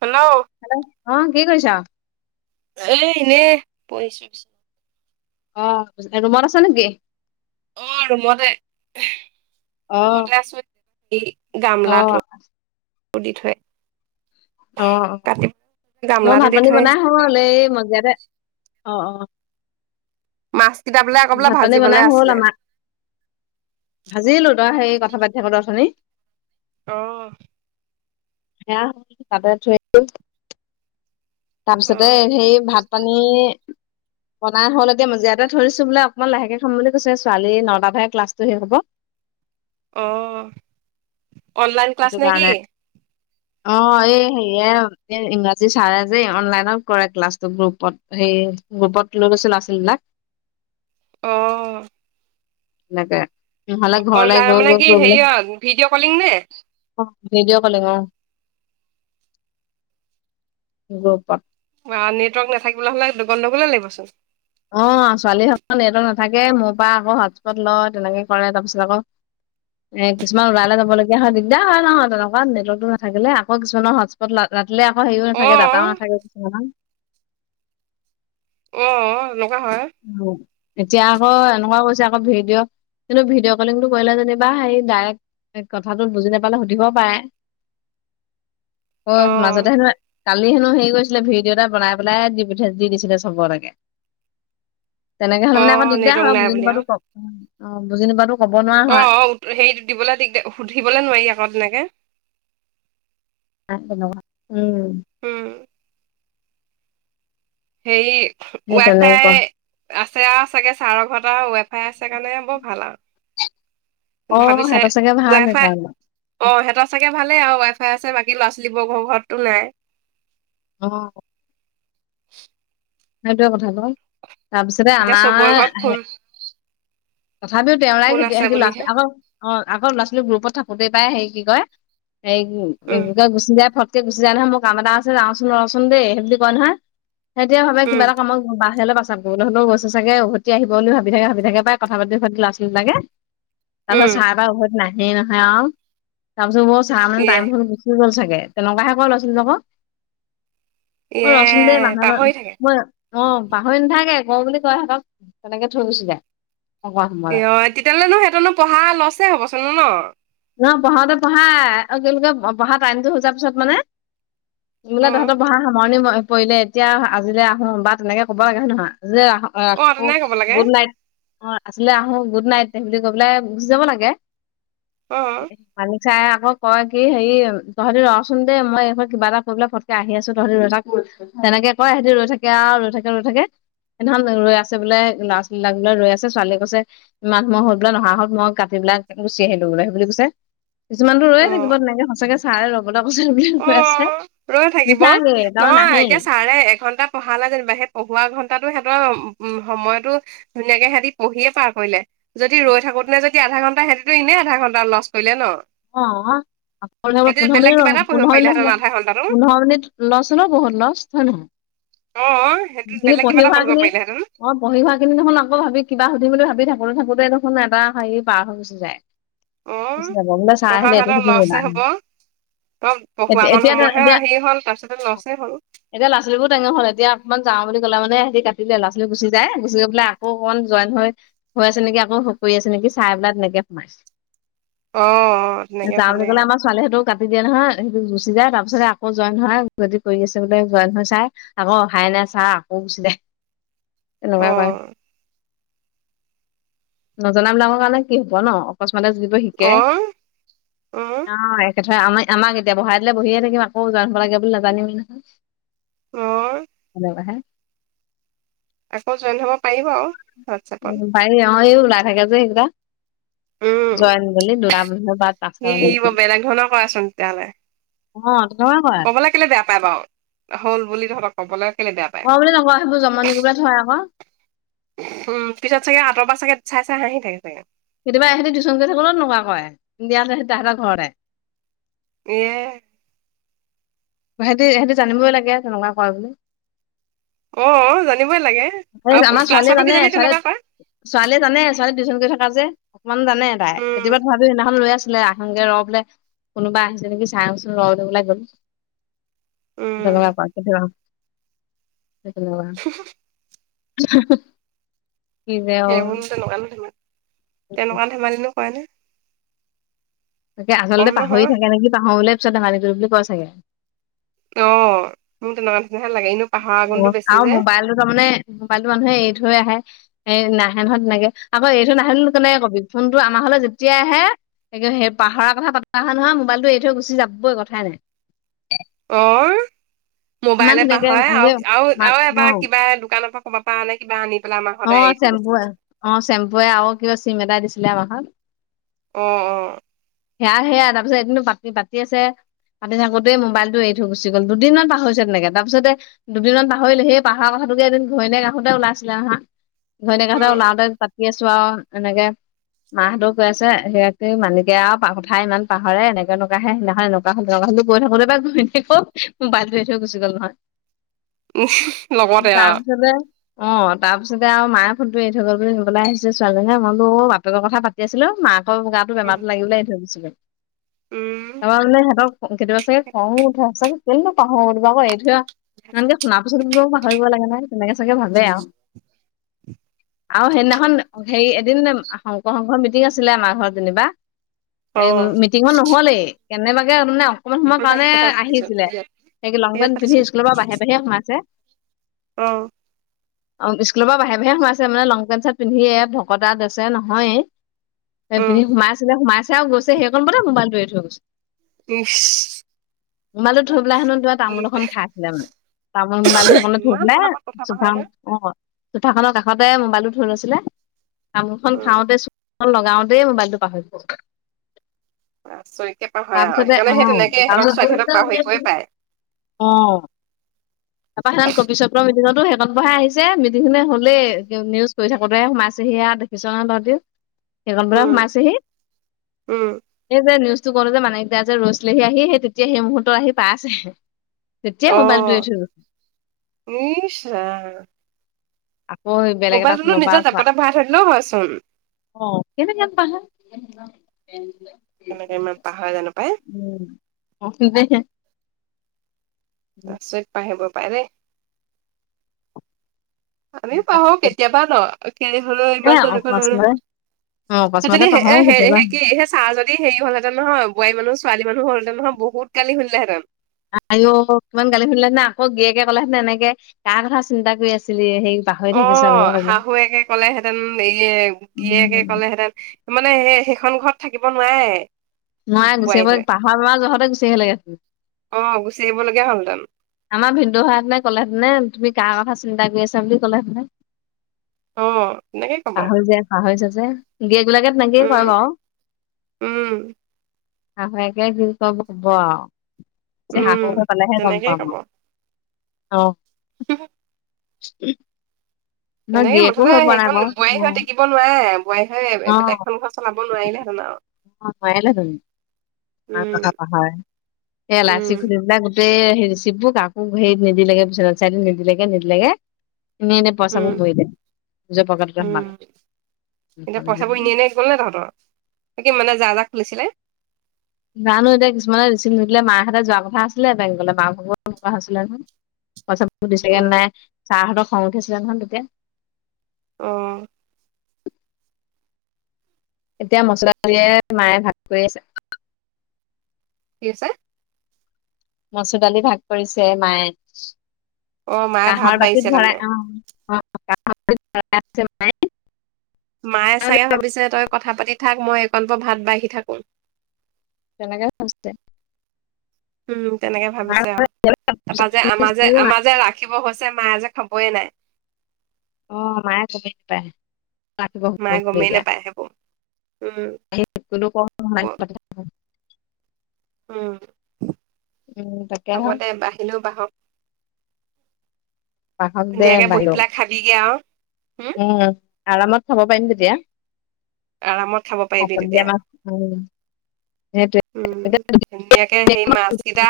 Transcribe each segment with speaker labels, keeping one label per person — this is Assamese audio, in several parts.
Speaker 1: হেল্ল'?
Speaker 2: হেল্ল'? অ কি কৰিছ?
Speaker 1: এ এনে পঢ়িছোঁ পিছে।
Speaker 2: অ ৰুমত আছে নেকি?
Speaker 1: অ ৰুমতে
Speaker 2: অ
Speaker 1: - ৰুমতে আছো এই
Speaker 2: অ
Speaker 1: গামলাটো। কু দি থয়।
Speaker 2: অঁ অঁ, মই
Speaker 1: গামলাটো
Speaker 2: ভাত-
Speaker 1: দি
Speaker 2: পানী
Speaker 1: থৈ
Speaker 2: বনাই
Speaker 1: আহিছো
Speaker 2: হলে এই মজজিয়াতে অঁ অঁ।
Speaker 1: মাছ কেইটাবিলাক
Speaker 2: ভাত - পানী বনাই হ'ল আমাৰ। ভাজিলো তই সেইৰি কথা পাতি থাকোতে অথনি।
Speaker 1: অ।
Speaker 2: সেয়া বাতত থৈ আহিলোঁ।
Speaker 1: অ
Speaker 2: তাৰপিছতে সেই ভাত - পানী বনাই হ'ল এতিয়া মজিয়াতে থৈ দিছোঁ বোলে অকণমান লাহেকে খাম বুলি কৈছে ছোৱালী নটা হে ক্লাছটো শেষ হ'ব।
Speaker 1: অ। অনলাইন ক্লাছ
Speaker 2: সেইটো
Speaker 1: নে কি
Speaker 2: কাৰণে।
Speaker 1: [inaudible]
Speaker 2: অ এই হেৰিয়ে এই ইংৰাজী ছাৰে যে অনলাইনত কৰে ক্লাছটো গ্ৰুপত। সেই গ্ৰোপত লৈ লৈছে ল'ৰা - ছোৱালীবিলাক।
Speaker 1: অ।
Speaker 2: এনেকে। নহ'লে ঘৰলে
Speaker 1: অনলাইন
Speaker 2: গৈ
Speaker 1: মানে
Speaker 2: গৈ
Speaker 1: কি হেৰিয়ত ভিডিঅ' কলিং নে?
Speaker 2: অঁ ভিডঅ কলিং অ, গপ
Speaker 1: বা নেটৱৰ্ক নাথাকিবলৈ হ'লে দ গণ্ডগলে লাগিবচোন।
Speaker 2: অ ছোৱালীসকলৰ নেট নাথাকে, মোৰ পৰা আকৌ হটছত লয় তেনেকে কৰে তাৰপিছত আকৌ এ কিছুমান ওলাইলে যাবলগীয়া হয় দিগদাৰ হয় নহয় তেনেকুৱা নেটৱৰ্কটো নাথাকিলে আকৌ কিছুমানৰ হটছ পট ৰা ৰাতিলে আকৌ হেৰিও
Speaker 1: অ
Speaker 2: নাথাকে দাটাও নাথাকে কিছুমানৰ।
Speaker 1: অঁ লগা হয়।
Speaker 2: উম এতিয়া আকৌ এনেকুৱা কৈছে আকৌ ভিডিঅ কিন্তু ভিডিঅ' কলিংটো কৰিলে যেনিবা হেৰি ডাইৰেক্ট কথাটো বুজি নাপালে সুধিব পাৰে।
Speaker 1: [unintelligible]
Speaker 2: অ মাজতে হেনো কালি হেনো হেৰি কৰিছিলে ভিডিঅ' এটা বনাই পেলাই দিঠ দি দিছিলে চবলৈকে। তেনেকে হ'লে
Speaker 1: অ
Speaker 2: মানে আকৌ দিগদাৰ
Speaker 1: নেটৱৰ্ক
Speaker 2: হয়,
Speaker 1: নাই
Speaker 2: বুজি
Speaker 1: বুলি আৰু
Speaker 2: নোপোৱাটো ক, অ বুজি নুপুৱাটো
Speaker 1: অ অ হেৰি দিবলৈ দিগদাৰ সুধিবলৈ নোৱাৰি আকৌ তেনেকে।
Speaker 2: অ তেনেকুৱা উম।
Speaker 1: উম। সেইৰি,
Speaker 2: সেই
Speaker 1: ৱাই -
Speaker 2: তেনেকুৱা
Speaker 1: ফাই আছে চাগে ছাৰৰ ঘৰটা ৱাই ফাই আছে কাৰণে বৰ ভাল আৰু
Speaker 2: অ
Speaker 1: ভাবিছে
Speaker 2: সিহঁতৰ চাগে ভাল
Speaker 1: ৱাইফাই
Speaker 2: সেইকাৰণে
Speaker 1: অ, সেটা চাগৈ ভালেই আৰু ৱাইফাই আছে বাকী ল'ৰা-ছোৱালীবৰ ঘৰ ঘৰতো নাই।
Speaker 2: অ',
Speaker 1: [inaudible]
Speaker 2: সেইটোয়ে কথাটো তাৰপিছতে
Speaker 1: এতিয়া চবৰে ঘৰত
Speaker 2: আমাৰ
Speaker 1: ফোন
Speaker 2: তথাপিও তেওৰাই
Speaker 1: ফোন
Speaker 2: কেতিয়া
Speaker 1: আছে
Speaker 2: সি
Speaker 1: বুলিহে
Speaker 2: লৰা আকৌ অ, আগৰ ল'ৰা-ছোৱালী গ্ৰুপত থাকোতেই পাই হেৰি কি কয় হেৰি
Speaker 1: উম
Speaker 2: কি কয় গুচি যাই ফ তেতিয়া গুচি যাও নহয় মোৰ কাম এটা আছে যাচোন ৰচোন দেই সেই বুলি কয় নহয়। সেইতিয়া ভাবে কিবা
Speaker 1: উম
Speaker 2: এটা কাম বাহেলৈ পাচাব গোহলেও গৈছো চাগে উভতি আহিব বুলি ভাবি থাকে-ভাবি থাকে বাই কথা পাতি সৈ লৰা-ছোৱালী লাগে তাৰপাছত
Speaker 1: উম
Speaker 2: চাহব উম, নাহে নহয় অ, তাৰপিছত ব চাহ মানে
Speaker 1: ইয়ে
Speaker 2: টাইম সি গ'ল চাগে তেনেুৱাহে ক লৰা-ছোৱালীকক।
Speaker 1: ইয়ে
Speaker 2: অই, ৰচোন দে মানধ
Speaker 1: পাহৰি থাকে
Speaker 2: মই অ, পাহৰি নেথাকে গ বুলি কয় সিহঁতক তেনেকে থৈ গুছি যায়। নকৰা সময়লে
Speaker 1: অ, তেতিয়াহ'লেনো সেইহঁনো পঢ়া লছে হ'বচোন ন'ন
Speaker 2: ন পঢ়াতে বঢ়াকে বঢ়া টাইমতটো সজাৰ পিছত মানে। বোলা
Speaker 1: অ
Speaker 2: তাহাঁতৰ বঢ়াৰ সামৰণি মই পৰিলে এতিয়া আজিলৈ আহো বা তেনেকে ক'ব লাগে হয় নহয় যে আহ অ, আকৌ
Speaker 1: তেনেকে ক'ব লাগে
Speaker 2: গুড নাইট অ, আছিলে আহো গুড নাইট বুলি কৈ পেলাই গুচি যাব লাগে।
Speaker 1: অ',
Speaker 2: মালি চাই আকৌ কয়, কি হেৰি তহঁতি ৰচোন দেই মই এইখন কিবা এটা কৰি পেলাই ফটকে আহি আছো তহঁতিৰ ৰৈ থাক। তেনেকে কয় সিহঁতি ৰৈ থাকে আৰু ৰৈ থাকে-ৰৈ থাকে। এনেহ ৰৈ আছে বোলে ল'ৰা-ছোৱালীলাক ৰৈ আছে ছোৱালীয়ে কৈছে। মমান মত বোলে নহা হ'ত মই কাটিলোঁ গুচি আহিলো। বুলি কৈছে কিছুমানতো ৰৈয়ে
Speaker 1: অ
Speaker 2: থাকিব তেনেকে সঁচাকে চাই ৰব। ল [unintelligible] পচন্দ বুলি কৈ আছে
Speaker 1: অ',
Speaker 2: মিছাগে তাৰ নাহেই।
Speaker 1: আৰে এঘন্টা পঢ়ালা যেনিবা সেই পঢ়া ঘন্টাতো সিহঁতৰ উম, সময়তো ধুনীয়াকে সিহঁতি পঢিয়ে পাৰ কৰিলে। যদি ৰৈ থাকোতে নে যদি আধা ঘণ্টা সিহঁতেতো ইনে আধা ঘণ্টা লছ কৰিলে ন।
Speaker 2: অ, আপ য
Speaker 1: সিহঁতি
Speaker 2: পুনৰ
Speaker 1: বেলেগ
Speaker 2: ম।
Speaker 1: কিবা এটা
Speaker 2: [unintelligible]
Speaker 1: পঢ়িব
Speaker 2: পোন্ধৰ
Speaker 1: পাৰিলেহেঁতেন আধা ঘণ্টাটো।
Speaker 2: মিনিট-পোন্ধৰ মিনিট লছ হলো বহুত লছ হয় নহয়।
Speaker 1: অ, সেইটোত
Speaker 2: সেইখিনি
Speaker 1: বেলেগ কিবা
Speaker 2: পঢ়ি
Speaker 1: এটা
Speaker 2: হোৱা
Speaker 1: পঢ়িব
Speaker 2: খিনি
Speaker 1: পাৰিলে সেঁতেন।
Speaker 2: অ, পঢ়ি খোৱা খিনি দেখোন আকৌ ভাবি কিবা সুধিম বুলি ভাবি থাকোতে থাকোতে দেখোন এটা হেৰি পাৰ হৈ গুছি যায়।
Speaker 1: অ',
Speaker 2: বোলে চাহ আহিলে এইটো সেইটো নিবা।
Speaker 1: তম পঢ়ুৱা অকন সময়হে হেৰি হ'ল তাৰপিছতে লছে হ'ল।
Speaker 2: এতিয়া লৰা-ছোৱালীবোৰো টেঙৰ হ'ল এতিয়া অকমান যাও বুলি কলে মানে হেতি কাটি দিয়ে ল'ৰা-ছোৱালী গুচি যায় গুচি গৈ পেলাই। আকৌ অন জইন হৈ-হৈ আছে নেকি আকৌ স কৰি আছে নেকি চাই পেলাই তেনেকে সোমাইছে।
Speaker 1: অ', তেনেকে
Speaker 2: যাও বুলি
Speaker 1: ভালেই।
Speaker 2: গ'লে আমাৰ ছোৱালী সেইটো কাটি দিয়ে নহয় সেইটো গুচি যায় তাৰ পিছতে আকৌ জইন হয় যদি কৰি আছে বোলে জইন হৈ চাই। আকৌ আহাই নাই, চাৰ আকৌ গুচে এনেকুৱা কৰে।
Speaker 1: অ',
Speaker 2: নজনাবিলাকৰ কাৰণে কি হব ন, অকস্মাতে যিবোৰ শিকে
Speaker 1: অ, উম,
Speaker 2: অ, একেথাই আমাৰ আমাক এতিয়া বহাই দে বহিয়ে থাকিম আকৌ জৈন হব লাগে বুলি নাজানিমেই নহয়।
Speaker 1: অ',
Speaker 2: হ'লে মেনে। [unintelligible]
Speaker 1: আকৌ জইন হব পাৰিব আৰু হোৱাটছপত।
Speaker 2: পাই অ, এই ওলাই থাকে যে সেইকেইটা।
Speaker 1: [inaudible]
Speaker 2: জইন বুলি দুটা মানে বা
Speaker 1: সি
Speaker 2: পাঁচটা মান।
Speaker 1: বৰ বেলেগ ধৰণৰ কৰাচোন তেতিয়াহ'লে
Speaker 2: অ তেনেকে কয়।
Speaker 1: কবলৈ কেলে বেয়া পায় বাৰু হ'ল বুলি তহতক কবলৈ কেলে বেয়া পায়।
Speaker 2: অ বুলি নকওঁ সেইবোৰ জম নি কৰিবলে থয় আক।
Speaker 1: উম পিছত চাগে আঁতৰ পৰা চাগে চাই চাই হাঁহি থাকে চাগে।
Speaker 2: কেতিয়া এহেতিটিউশন কৰি থাকোতেও তেনকোৱা কয় তেহেতৰ ঘৰতে।
Speaker 1: এয়ে।
Speaker 2: সেতি সেহেটি জানিবই লাগে তেনেকুৱা কয় বুলি।
Speaker 1: অ জানিবই লাগে
Speaker 2: এই
Speaker 1: আৰু
Speaker 2: আমাৰ ছোৱালীয়ে
Speaker 1: ক্লাছতো
Speaker 2: জানে
Speaker 1: কিজানি
Speaker 2: ছোৱালী
Speaker 1: তেনেকুৱা কয়।
Speaker 2: ছোৱালীয়ে জানে ছোৱালী টিউশন থকা যে অকমান জানে তাই
Speaker 1: উম।
Speaker 2: কেতিয়াবা ধৰা সদিনাখন লৈ আছিলে আহ। সগে ৰ বোলে কোনোবা আহিছে নেকি চাওঁচোন ৰ দিবলে গ'ল।
Speaker 1: উম,
Speaker 2: [unintelligible] কি যে অ
Speaker 1: সেইবোৰনো তেনেকুৱানো ধেমাল তেনেকুৱা ধেমালিনো কয় নে।
Speaker 2: তাকে আচলতে
Speaker 1: কম
Speaker 2: পাহৰি
Speaker 1: নহয়
Speaker 2: থাকে নেকি পাহৰিবলে পিত ধেমালি কৰি বুলি কয় চাগে।
Speaker 1: অ মোৰ তেনেকুৱা নিচিনা লাগে এনো।
Speaker 2: অ আৰু মোবাইলটো তাৰমানে মোবাইলটো মানুহে এৰি থৈ আহে। এই নাহে নহয় তেনেকে আকৌ এইটো নাহিলণে কবি ফোনটো আমাৰ ঘৰলে যেতিয়াই আহে। ত সেই পাহৰাৰ কথা পাতা হয় নহয় মোবাইলটো এৰি থৈ গুচি যাবই কথাই নাই।
Speaker 1: [inaudible] অ
Speaker 2: ইমান
Speaker 1: মোবাইলে
Speaker 2: ধুনীয়াকে
Speaker 1: পাহৰি
Speaker 2: আজি
Speaker 1: আৰু আৰু
Speaker 2: মা-
Speaker 1: আৰু
Speaker 2: অ
Speaker 1: এবাৰ কিবা দোকানৰ পৰা, কৰব পৰা আনে কিবা আনি পেলাই আম
Speaker 2: অ
Speaker 1: ঘৰতে এৰি থৈ
Speaker 2: চেম্পু
Speaker 1: গৈছে।
Speaker 2: অ চেম্পুে আৰু কিবা চিম এটা দিছিলে আমাৰ ঘৰত।
Speaker 1: অ অ।
Speaker 2: সেয়া সেয়া তাৰপিছতদিনো পাতি পাতি আছে। পাতি থাকোতে মোবাইলটো এৰি গুচি গ'ল দুদিনমান পাহৰি হৈছে তেনেকে তাৰপিছতে। দুদিনমান পাহৰিলে সেই পাহাৰ কথাটোকে এদিন ঘৈণীয়েক আহোতে ওলাইছিলে নহয়। ঘৈনীয়েক আহোতে
Speaker 1: উম।
Speaker 2: ওলাওঁতে পাতি আছো আৰু এনেকে। মাহঁতৰ কৈ আছে সি মানিকে আৰু কঠাই ইমান পাহৰে এনেকে নকাহে সেইদিনা। গৈ থাকো বা গৈ থাকো মোবাইলটো এৰি থৈ গুচি গ'ল নহয়।
Speaker 1: লগতে আও।
Speaker 2: তাৰপিছতে অ তাৰপিছত, আৰু মায়ে ফোনটো এৰি থৈ গল বুলি নিবলৈ আহিছে ছোৱালীজনীয়ে মই বোলো বাপেকৰ কথা পাতি আছিলো মাকৰ গাত
Speaker 1: উম,
Speaker 2: বেমাৰত লাগিব ল আহি থৈ গৈছিলে
Speaker 1: উম
Speaker 2: তোমাৰ মানে সিহঁতক কেতিয়াবা চাগে খঙো উঠে আছে। কেলেইনো পাহৰো আকৌ এই থে আৰু এনেকে শুনা পিছতো পাহৰিব লাগে নে তেনেকে চাগে ভাবে আৰু আৰু সেইদিনাখন হেৰি এদিন শংকৰ শংঘৰ মিটিং আছিলে আমাৰ ঘৰত যেনিবা।
Speaker 1: অ
Speaker 2: এই মিটিঙত নহল কেনেবাকে মানে, অকণমান সময়ৰ
Speaker 1: ঢকুলবাহী
Speaker 2: কাৰণে
Speaker 1: কথা পাতিছো
Speaker 2: আহিছিলে
Speaker 1: সেয়াত
Speaker 2: সি লং
Speaker 1: সেয়াত
Speaker 2: পেন্ট
Speaker 1: পাতিছো
Speaker 2: পিন্ধি স্কুলৰ পৰা বাহিৰে বাহিৰে সোমাইছে।
Speaker 1: অ,
Speaker 2: অ স্কুলৰ পৰা বাহিৰে বাহিৰে সোমাইছে মানে লং পেণ্ট চাৰ্ট পিন্ধিয়ে ভকত ড্ৰেছে নহয়। এই
Speaker 1: অ
Speaker 2: পিধ সমাইছিল সোমাইছে আৰু গৈছে সেই কণ বলে মোবাইলটো এৰি থৈ গৈছে।
Speaker 1: ইছ
Speaker 2: মোবাইল টো থৈ পেলাই হেনো তামোল
Speaker 1: যে
Speaker 2: এখন খাইছিলে মানে। তামোল মোবাইল টো সেইফালে থৈ
Speaker 1: ইমান
Speaker 2: পেলাই।
Speaker 1: পতাপত কথা পাহৰে নে
Speaker 2: অ চোফা খনৰ কাষতে মোবাইলটো থৈ লৈছিলে তামোলখন
Speaker 1: উম
Speaker 2: খাওঁতে, লগাওঁতেই মোবাইলটো পাহৰি গ'ল।
Speaker 1: আচৰিতকে পাহৰে আও
Speaker 2: তাৰপিছতে
Speaker 1: সেইকাৰণে সেই
Speaker 2: আহ
Speaker 1: তেনেকে সিহঁতক ছোৱালীহঁতক পাহৰিবই
Speaker 2: তাৰপিছত,
Speaker 1: পায়
Speaker 2: অ তাৰাপা সিদিন কবি চ্বপ্ৰৰ মিউজতো শেষত বহাই আহিছে, মিটিংখনে হ'লেই নিউজ কৰি থাকোতে সোমাইছে সিয়য়া দেখিছ নহয় তহতি। সেইখন
Speaker 1: উম
Speaker 2: সোমাইছেহি।
Speaker 1: উম
Speaker 2: এই যে নিউজটো কলো যে মানিক দা যে ৰৈছিলেহি আহি সেই তেতিয়া সেইমোহুত আহি পাই আছেহি।
Speaker 1: অ ইছ ৰাম।
Speaker 2: আকৌ বেলেগ এটা
Speaker 1: মোবাইলটোনো
Speaker 2: ফোনৰ পৰা
Speaker 1: নিজৰ
Speaker 2: চোৱা।
Speaker 1: জাপতে ভৰাই থৈ দিলেও হয়চোন
Speaker 2: অ, কেনেকে পাহা [unintelligible]
Speaker 1: কেনেকে মই পাহৰা জানো পাই।
Speaker 2: উম, [unintelligible]
Speaker 1: আচৰিত পাহেব পাৰে দে। আমি পাহো কেতিয়াবা
Speaker 2: এ
Speaker 1: ন'
Speaker 2: অকস্মাতে
Speaker 1: [unintelligible]
Speaker 2: অ অকস্মাতে
Speaker 1: সিজনি হে এ
Speaker 2: পাহৰো
Speaker 1: হে- এ
Speaker 2: কেতিয়াবা
Speaker 1: হে কি [unintelligible] তাৰ যদি হেৰি হলহেঁতেন নহয় বোৱাৰী মানুহ ছোৱালী মানুহ হল হেতেন নহয় বহুত গালি শুনিলে হেঁতেন।
Speaker 2: আইয় ইমান গালি শুনিলে জানা আকৌ গিয়েকে ক'লে হেতেন এনেকে কা কথা চিন্তা কৰি আছিলি হেই
Speaker 1: অ, শাহুৱেকে ক'লেহেঁতেন ইয়ে গীয়েকে
Speaker 2: উম,
Speaker 1: ক'লেহেঁতেন মানে হে সেইখন ঘৰত থাকিব নোৱাৰে?
Speaker 2: নোৱায়ে গুচি
Speaker 1: বোৱাৰী হৈ।
Speaker 2: আহিব পাহৰাৰ ল'ৰাৰ যহতে গুচি আহিলে [unintelligible]
Speaker 1: অ, গুচি আহিব লগীয়া হ'লহেতেন।
Speaker 2: আমাৰ ভিনদেউ হোৱা হেঁতেনে ক'লেহেতেনে এ তুমি কাৰ কথা চিন্তা কৰি আছা বুলি ক'লেহেঁতেন।
Speaker 1: অ' তেনেকে ক'ব।
Speaker 2: পাহৰি যায় -পাহৰি যায় যে। গীৰিয়েক বিলাকে তেনেকেইে
Speaker 1: উম,
Speaker 2: কৰে বাৰু।
Speaker 1: উম,
Speaker 2: শাহুয়েকে একে কি কব -কব আও, যে
Speaker 1: উম,
Speaker 2: শাহু ঘৰ পালেহে গম
Speaker 1: তেনেকেই
Speaker 2: পাম।
Speaker 1: ক'ব।
Speaker 2: অ',
Speaker 1: [unintelligible]
Speaker 2: [unintelligible] নহয়
Speaker 1: তেনেকে
Speaker 2: গিৰিয়েকো
Speaker 1: মুঠতে
Speaker 2: হৈ পোৱা নাই
Speaker 1: সেইখন
Speaker 2: বাৰু
Speaker 1: বোৱাৰী হৈ
Speaker 2: অ',
Speaker 1: টিকিব নোৱাৰে। বোৱাই হয় বেলেগখন ঘৰ চলাব নোৱাৰিলেহেঁতেন আৰু।
Speaker 2: অ, ভয়ে লাগে মোৰ। অ, কথা
Speaker 1: উম,
Speaker 2: পাহৰে এ
Speaker 1: উম,
Speaker 2: এলাইচি ঘূলি পেলাই [unintelligible] গোটেই হে ৰিচিপ বোৰ কাকো হেৰীত নিদিলেগে [unintelligible] নিদিলেগে- নিদিলেগে। এনে -এনে
Speaker 1: উম,
Speaker 2: পইচাবোৰ ভৰিলে নিজৰ পকেটতে
Speaker 1: উম,
Speaker 2: সোমাল।
Speaker 1: এতিয়া পইচাবোৰ এনে এনেই গ'ল নে তহঁতৰ এই কি মানে যাহ -যাহ খুলিছিলে?
Speaker 2: জানো এতিয়া কিছুমানে ৰচিপ নিদিলে মাইহঁতে যোৱা কথা আছিলে [unintelligible] মা ভাগ তেনেকুৱা হৈছিলে নহয়। পইছা
Speaker 1: অ
Speaker 2: [unintelligible] নাই ছাৰহঁতৰ খং উঠিছিলে নহয় তেতিয়া।
Speaker 1: উম,
Speaker 2: এতিয়া মচুৰ দালি উলিয়াই মায়ে ভাগ কৰি আছে।
Speaker 1: কি হৈছে?
Speaker 2: মচুৰ দালি ভাগ কৰিছে মায়ে
Speaker 1: অ মায়ে ভাত
Speaker 2: কাহৰ
Speaker 1: বাঢ়িছে
Speaker 2: বাতিত
Speaker 1: তাৰমানে
Speaker 2: ভৰাই অহ। [unintelligible]
Speaker 1: মায়ে চাগে ভাবিছে তই কথা পাতি থাক মই এইকণ পা ভাত বাঢ়ি থাকো।
Speaker 2: তেনেকে [unintelligible]
Speaker 1: উম, তেনেকে ভাবিছে আও তাৰপা যে আমাৰ যে আমাৰ যে ৰাখিব হৈছে মায়ে যে খাবয়ে নাই।
Speaker 2: অ, মায়ে গমেই নাপায় ৰাখিব হব
Speaker 1: মায়ে
Speaker 2: বুলি
Speaker 1: গমেই
Speaker 2: এতিয়া।
Speaker 1: নাপায় সেইবোৰ উম
Speaker 2: [unintelligible]
Speaker 1: উম,
Speaker 2: উম তাকে হ
Speaker 1: হব দে বাহিলেও বাহক।
Speaker 2: বাহক দে
Speaker 1: ধুনীয়াকে বহি
Speaker 2: বাহিৰও
Speaker 1: পেলাই খাবিগে আও
Speaker 2: উম, আৰামত খাব পাৰিম তেতিয়া।
Speaker 1: আৰামত খাব পাৰিবি
Speaker 2: ভাপত দিয়া
Speaker 1: তেতিয়া
Speaker 2: মাছ উম,
Speaker 1: উম, ধুনীয়াকে সেই
Speaker 2: সেইটোৱে
Speaker 1: মাছ কেইটা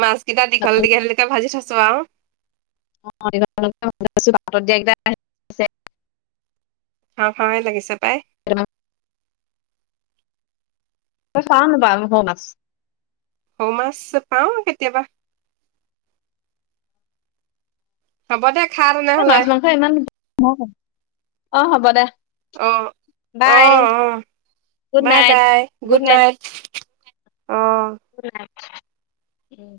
Speaker 1: মাছ কেইটা দীঘল -দীঘল ভাজি থৈছো আওঁ।
Speaker 2: অ, দীঘল - দীঘল [unintelligible]
Speaker 1: খাওঁ-খাওঁৱে লাগিছে পাই।
Speaker 2: [unintelligible] তই চা নাপা মুক মাছ।
Speaker 1: সৌ মাছ পাওঁ কেতিয়াবা। হ'ব দে খা তেনেহলে।
Speaker 2: এ ইমান অ, অ হ'ব দে।
Speaker 1: অ অ
Speaker 2: বাই
Speaker 1: অ। বাই বাই গুড নাইট অ।
Speaker 2: গুড নাইট, উম।